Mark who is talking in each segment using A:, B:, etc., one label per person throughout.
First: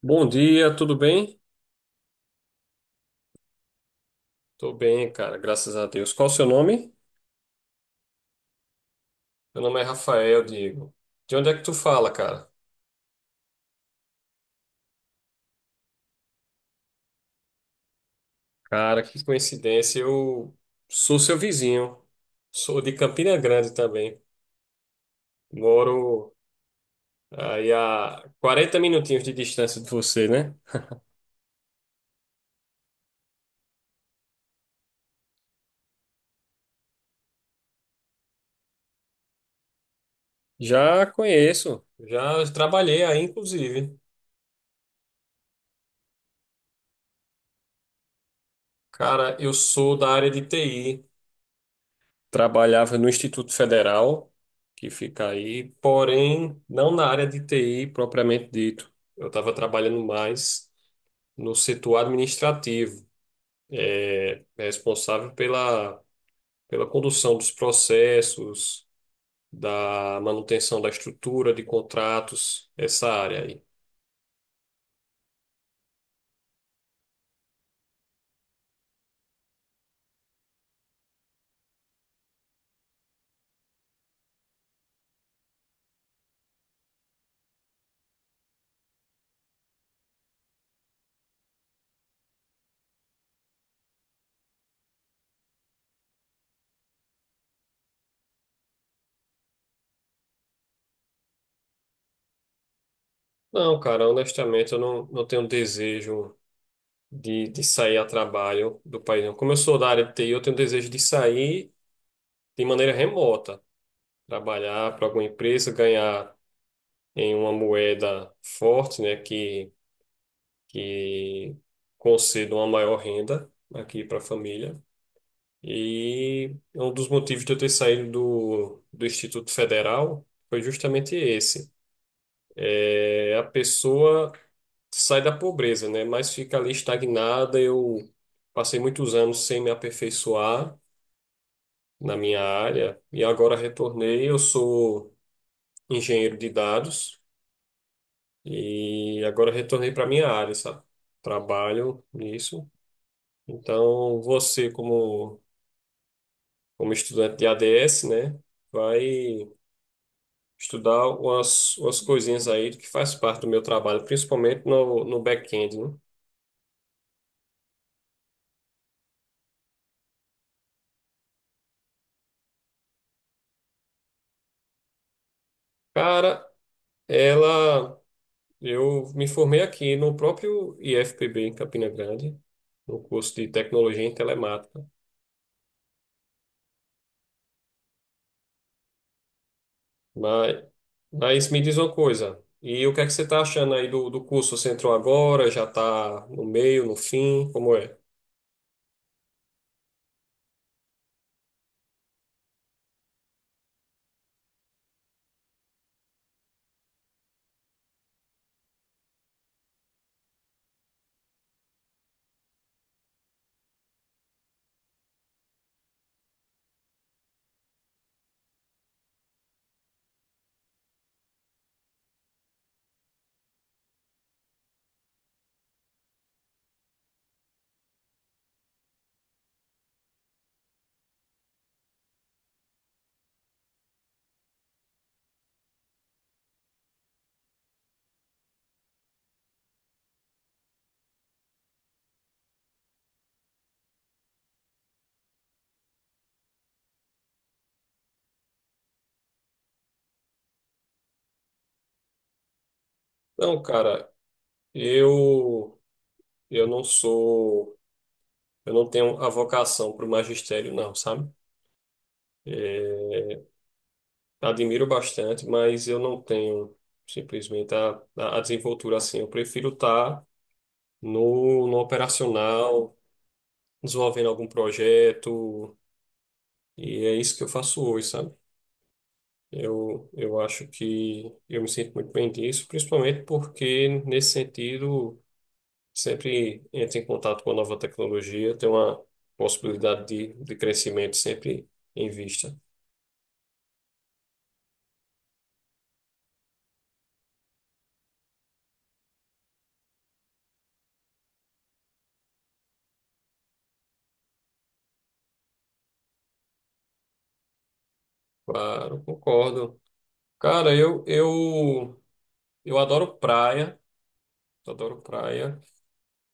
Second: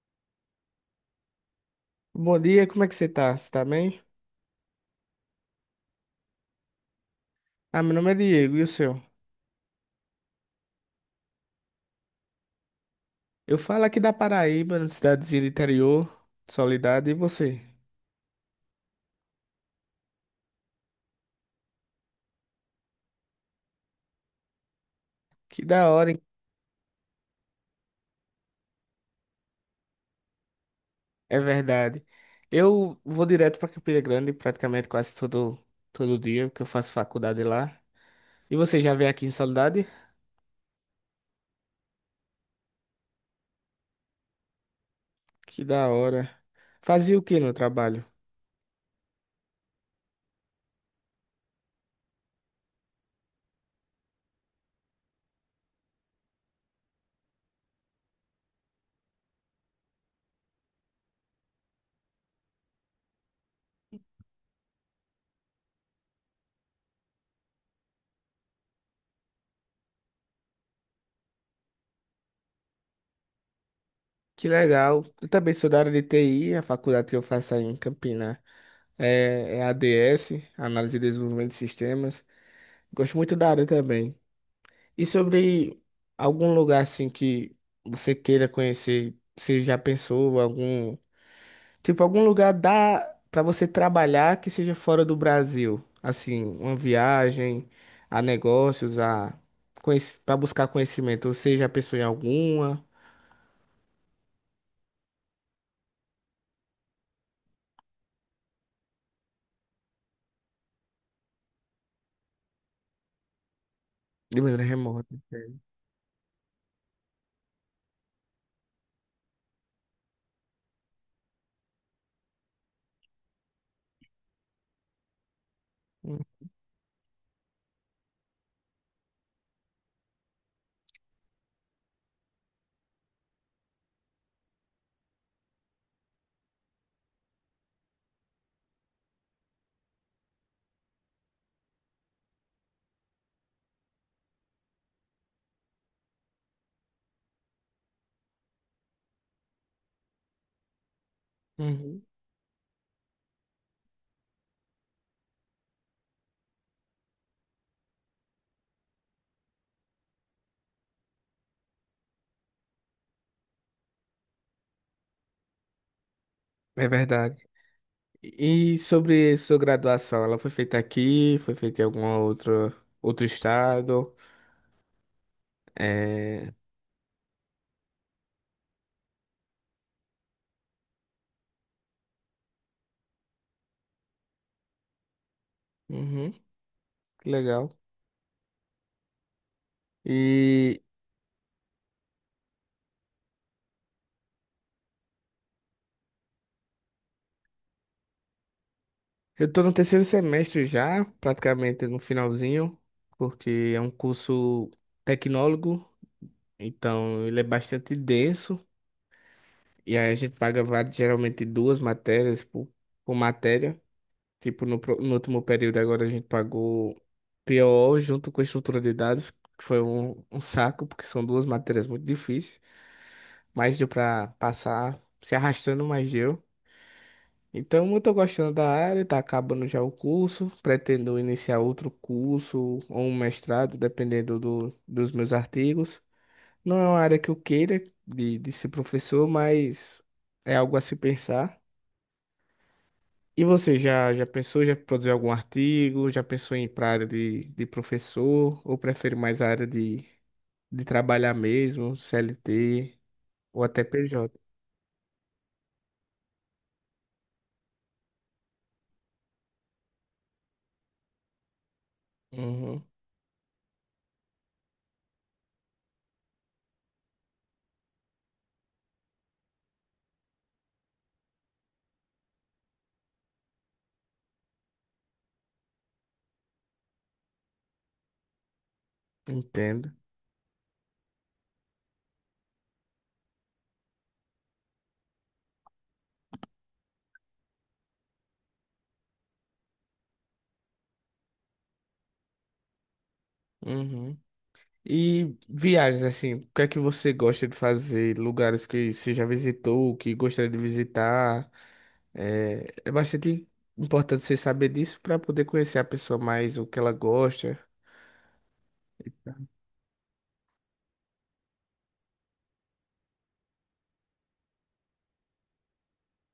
A: Bom dia, tudo bem?
B: Bom dia, como é que você tá? Você tá bem?
A: Tô bem, cara, graças a Deus. Qual o seu nome?
B: Meu nome é Diego, e o seu?
A: Meu nome é Rafael, Diego. De onde é que tu fala, cara?
B: Eu falo aqui da Paraíba, na cidadezinha do interior, Soledade, e você?
A: Cara, que coincidência, eu sou seu vizinho. Sou de Campina Grande também.
B: Que da hora, hein?
A: Moro aí a 40 minutinhos de distância de você, né?
B: É verdade. Eu vou direto pra Campina Grande praticamente quase todo dia, porque eu faço faculdade lá. E você já veio aqui em Soledade?
A: Já conheço, já trabalhei aí, inclusive.
B: Que da hora. Fazia o que no trabalho?
A: Cara, eu sou da área de TI. Trabalhava no Instituto Federal, que fica aí, porém não na área de TI propriamente dito. Eu estava trabalhando mais no setor administrativo, responsável pela condução dos processos, da manutenção da estrutura de contratos, essa área aí.
B: Que legal. Eu também sou da área de TI. A faculdade que eu faço aí em Campina é, ADS, Análise e Desenvolvimento de Sistemas. Gosto muito da área também. E sobre algum lugar assim que você queira conhecer, você já pensou algum, tipo algum lugar dá para você trabalhar que seja fora do Brasil, assim, uma viagem a negócios, a para buscar conhecimento. Você já pensou em alguma
A: Não, cara, honestamente, eu não tenho desejo de sair a trabalho do país. Não. Como eu sou da área de TI, eu tenho desejo de sair de maneira remota.
B: de maneira
A: Trabalhar para
B: remota?
A: alguma
B: Entende?
A: empresa, ganhar em uma moeda forte, né, que conceda uma maior renda aqui para a família.
B: Hum,
A: E um dos motivos de eu ter saído do Instituto Federal foi justamente esse. É, a pessoa sai da pobreza, né, mas fica ali estagnada. Eu passei muitos anos sem me aperfeiçoar na minha área e agora retornei. Eu sou engenheiro de dados. E agora eu retornei para minha área, sabe?
B: uhum.
A: Trabalho nisso. Então, você, como, como estudante de ADS, né, vai estudar umas coisinhas aí que faz parte do meu trabalho, principalmente no back-end, né?
B: É verdade. E sobre sua graduação, ela foi feita aqui, foi feita em algum outro estado?
A: Cara,
B: É,
A: ela. Eu me formei aqui no próprio IFPB, em Campina Grande, no curso de Tecnologia em Telemática.
B: uhum, que legal.
A: Mas,
B: E
A: mas me diz uma coisa. E o que é que você está achando aí do curso? Você entrou agora, já está no meio, no fim? Como é?
B: eu tô no terceiro semestre já, praticamente no finalzinho, porque é um curso tecnólogo, então ele é bastante denso, e aí a gente paga va- geralmente duas matérias por matéria. Tipo, no, pro- no último período agora a gente pagou PO junto com estrutura de dados, que foi um saco, porque são duas matérias muito difíceis, mas deu pra passar se arrastando, mas deu. Então, eu tô gostando da área, tá acabando já o curso, pretendo iniciar outro curso ou um mestrado, dependendo dos meus artigos. Não é uma área que eu queira de ser professor, mas é algo a se pensar. E você já, já pensou, já produziu algum artigo? Já pensou em ir para área de professor? Ou prefere mais a área de trabalhar mesmo, CLT
A: Não,
B: ou até
A: cara,
B: PJ?
A: eu eu não sou, eu não tenho a vocação para o magistério, não, sabe?
B: Uhum,
A: É, admiro bastante, mas eu não tenho simplesmente a desenvoltura assim. Eu prefiro estar no operacional, desenvolvendo algum projeto, e é isso que eu faço hoje, sabe?
B: entendo.
A: Eu acho que eu me sinto muito bem disso, principalmente porque, nesse sentido, sempre entra em contato com a nova tecnologia, tem uma possibilidade de crescimento sempre em vista.
B: Uhum. E viagens, assim, o que é que você gosta de fazer? Lugares que você já visitou, que gostaria de visitar? É, é bastante importante você saber disso para poder conhecer a pessoa mais, o que ela gosta.
A: Claro, concordo. Cara, eu adoro praia, adoro praia.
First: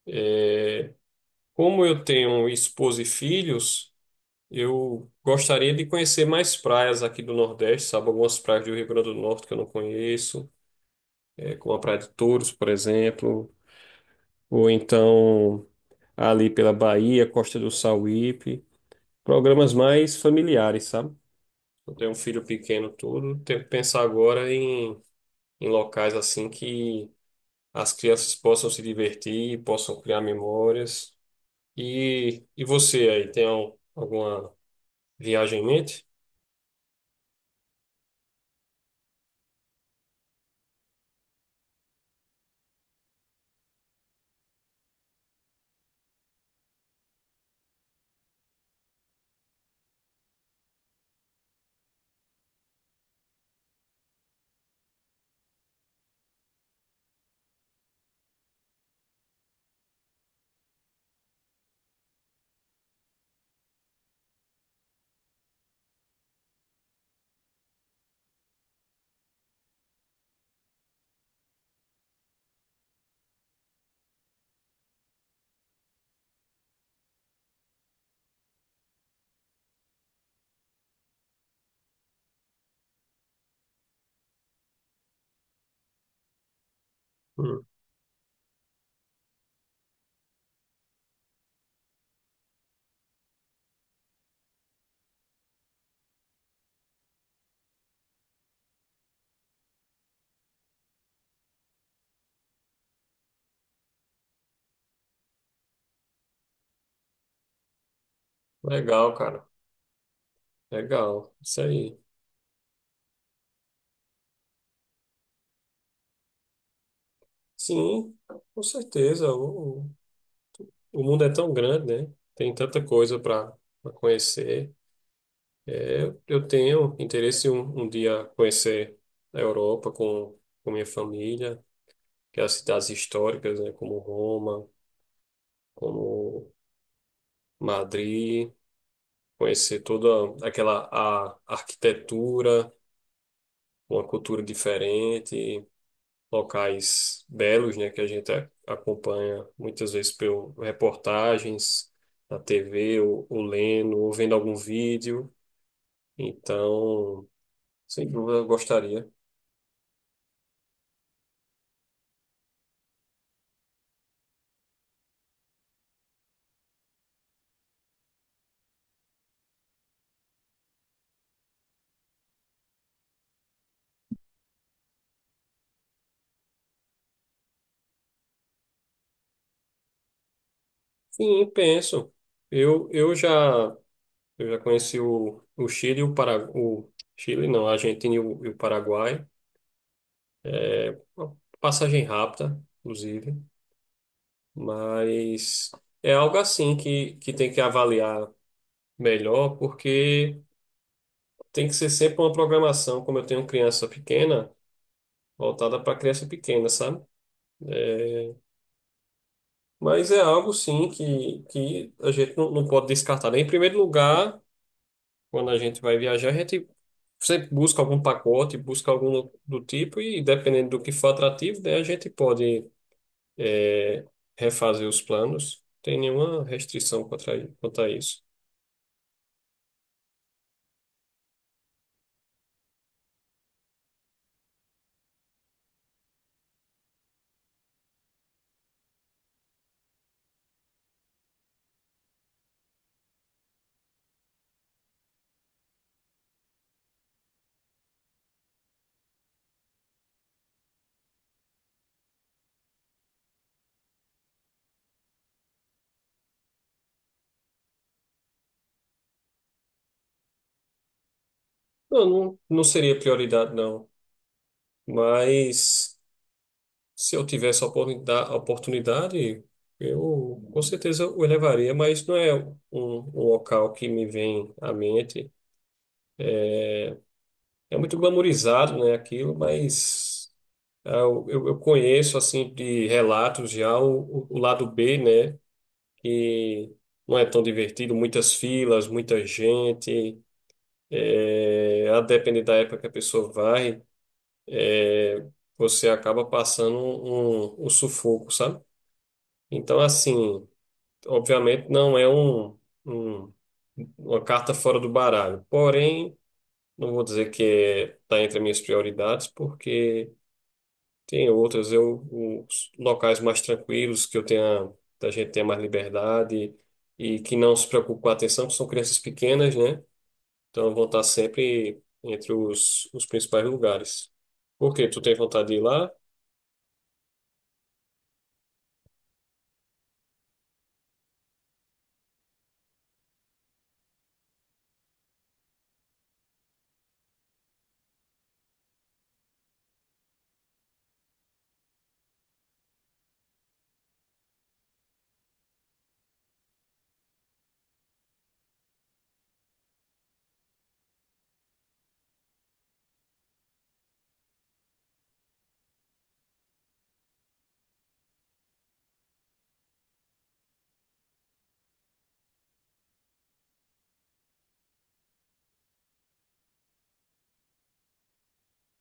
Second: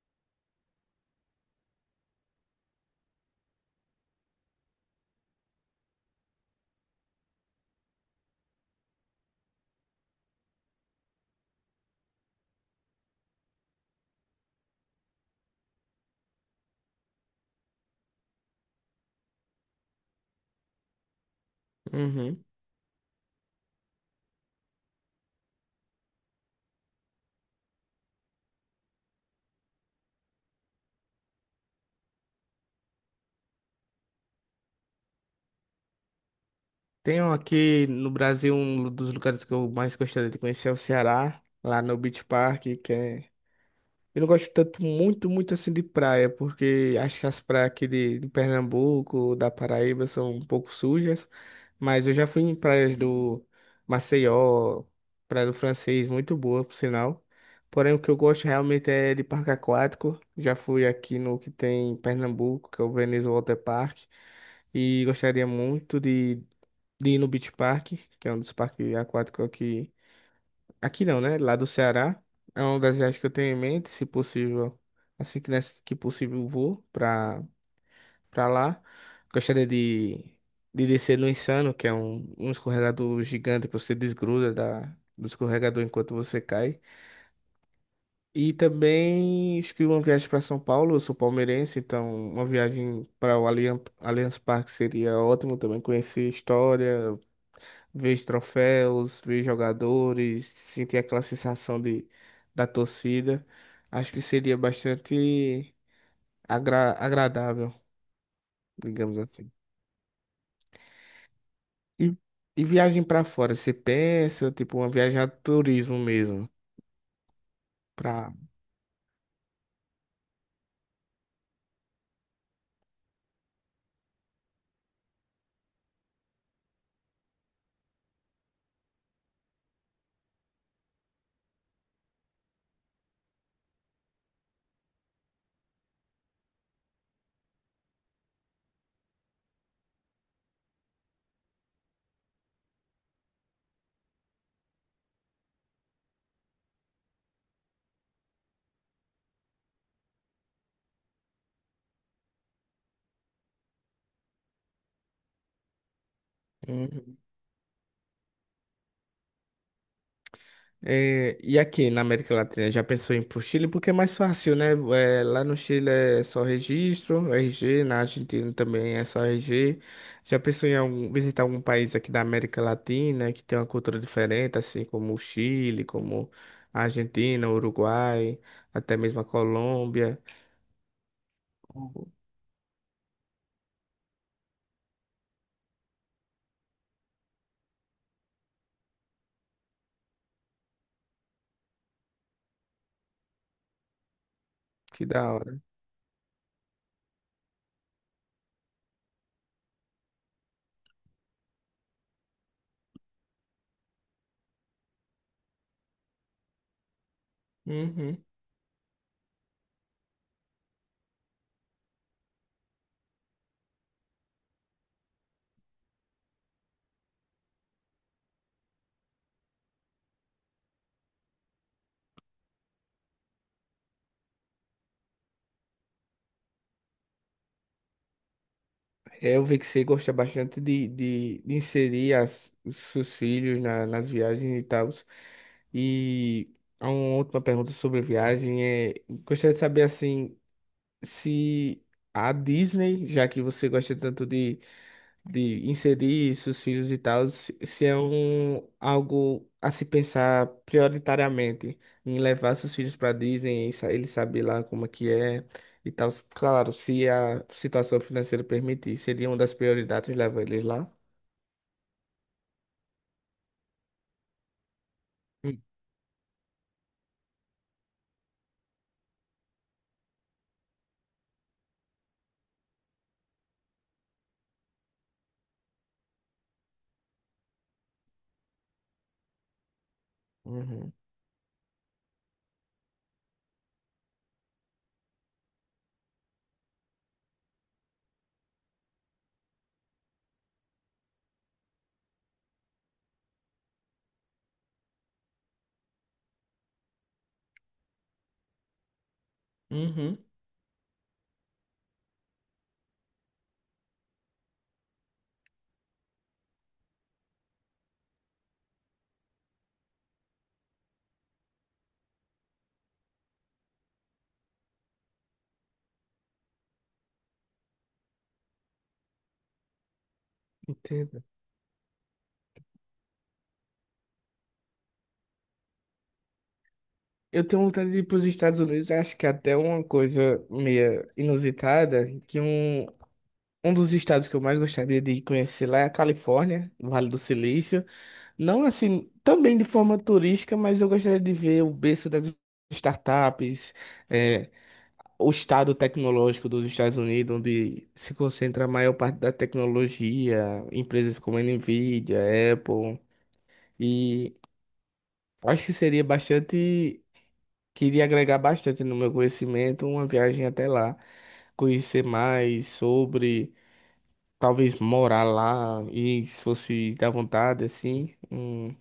A: É, como eu tenho esposa e filhos, eu gostaria de conhecer mais praias aqui do Nordeste, sabe? Algumas praias do Rio Grande do Norte que eu não conheço, é, como a Praia de Touros, por exemplo, ou então ali pela Bahia, Costa do Sauípe, programas mais familiares, sabe? Eu tenho um
B: Uhum.
A: filho pequeno todo, tenho que pensar agora em, em locais assim que as crianças possam se divertir, possam criar memórias. E você aí, tem alguma viagem em mente?
B: Tenho aqui no Brasil. Um dos lugares que eu mais gostaria de conhecer é o Ceará, lá no Beach Park, que é. Eu não gosto tanto, muito, muito assim de praia, porque acho que as praias aqui de Pernambuco, da Paraíba, são um pouco sujas. Mas eu já fui em praias do Maceió, Praia do Francês, muito boa, por sinal. Porém, o que eu gosto realmente é de parque aquático. Já fui aqui no que tem em Pernambuco, que é o Veneza Water Park. E gostaria muito de ir no Beach Park, que é um dos parques aquáticos aqui. Aqui não, né? Lá do Ceará. É uma das viagens que eu tenho em mente, se possível, assim que, nessa, que possível eu vou pra lá. Gostaria de descer no Insano, que é um escorregador gigante que você desgruda do escorregador enquanto você cai.
A: Hum,
B: E também acho que uma viagem para São Paulo, eu sou palmeirense, então uma viagem para o Allianz, Allianz Parque seria ótimo também conhecer história, ver os troféus, ver os jogadores, sentir aquela sensação da torcida. Acho que seria bastante agra- agradável,
A: legal,
B: digamos
A: cara.
B: assim.
A: Legal. Isso aí.
B: E, e viagem para fora, você pensa, tipo, uma viagem a turismo mesmo,
A: Sim,
B: para.
A: com certeza. O mundo é tão grande, né? Tem tanta coisa para conhecer. Eu tenho interesse em um, um dia conhecer a Europa com minha família, que é as cidades históricas, né? Como Roma, como Madrid, conhecer toda aquela a arquitetura, uma cultura diferente, locais belos, né? Que a gente acompanha muitas vezes por reportagens na TV, ou lendo, ou vendo algum vídeo. Então, sem dúvida, eu gostaria.
B: É, e aqui na América Latina, já pensou em ir pro Chile? Porque é mais fácil, né? É, lá no Chile é só registro, RG, na Argentina também é só RG. Já pensou em algum- visitar algum país aqui da América Latina que tem uma cultura diferente, assim como o Chile, como a Argentina, o Uruguai, até mesmo a Colômbia?
A: Sim,
B: Pô.
A: penso. Eu, eu já, eu já conheci o Chile, e o Para, o Chile, não, a Argentina e o Paraguai. Uma passagem rápida, inclusive.
B: Que da hora.
A: Mas é algo assim que tem que avaliar melhor, porque tem que ser sempre uma programação, como eu tenho criança pequena, voltada para criança pequena, sabe?
B: Uhum.
A: Mas é algo, sim, que a gente não pode descartar, né? Em primeiro lugar. Quando a gente vai viajar, a gente sempre busca algum pacote, busca algum do tipo, e dependendo do que for atrativo, daí a gente pode é, refazer os planos. Tem nenhuma restrição contra quanto a isso.
B: É, eu vi que você gosta bastante de inserir os seus filhos na- nas viagens e tal. E há uma última pergunta sobre viagem é, gostaria de saber assim, se a Disney, já que você gosta tanto de inserir seus filhos e tal, se é um, algo a se pensar prioritariamente em levar seus filhos para Disney, e sa- ele saber lá como é que é e tal. Claro, se a situação financeira permitir, seria uma das prioridades levar eles lá.
A: Não, não, não seria prioridade, não.
B: Hum.
A: Mas se eu tivesse a oportunidade, eu com certeza o elevaria, mas não é um, um local que me vem à mente. É muito glamourizado, né, aquilo, mas. Ah,
B: Uhum.
A: eu conheço, assim, de relatos já o lado B, né? Que não é tão divertido, muitas filas, muita gente. É, a depender da época que a pessoa vai, é, você acaba passando um, um sufoco, sabe? Então,
B: Uhum.
A: assim, obviamente não é um- uma carta fora do baralho. Porém, não vou dizer que está entre as minhas prioridades, porque tem outras, eu, os locais mais tranquilos, que eu tenha, da gente tenha mais liberdade e que não se preocupe com a atenção, que são crianças pequenas, né? Então vão estar
B: Entendo.
A: sempre entre os principais lugares. Por quê? Tu tem vontade de ir lá?
B: Eu tenho vontade de ir para os Estados Unidos, acho que é até uma coisa meio inusitada, que um dos estados que eu mais gostaria de conhecer lá é a Califórnia, Vale do Silício. Não assim, também de forma turística, mas eu gostaria de ver o berço das startups, eh, o estado tecnológico dos Estados Unidos, onde se concentra a maior parte da tecnologia, empresas como a Nvidia, Apple. E acho que seria bastante, queria agregar bastante no meu conhecimento uma viagem até lá conhecer mais sobre. Talvez morar lá e se fosse da vontade, assim,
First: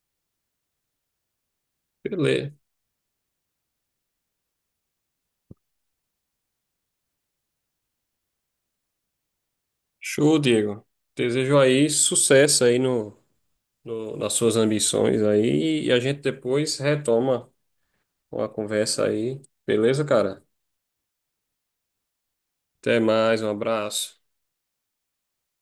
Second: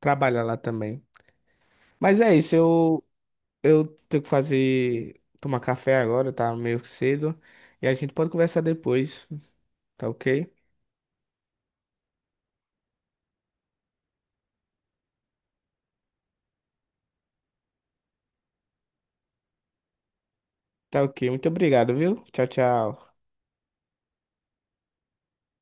B: trabalhar lá também. Mas é
A: Beleza.
B: isso, eu tenho que fazer, tomar café agora, tá meio cedo. E a gente pode conversar depois, tá
A: Show,
B: ok?
A: Diego. Desejo aí sucesso aí nas suas ambições aí e a gente depois retoma a conversa aí. Beleza, cara?
B: Tá ok, muito obrigado, viu? Tchau,
A: Até
B: tchau.
A: mais, um abraço.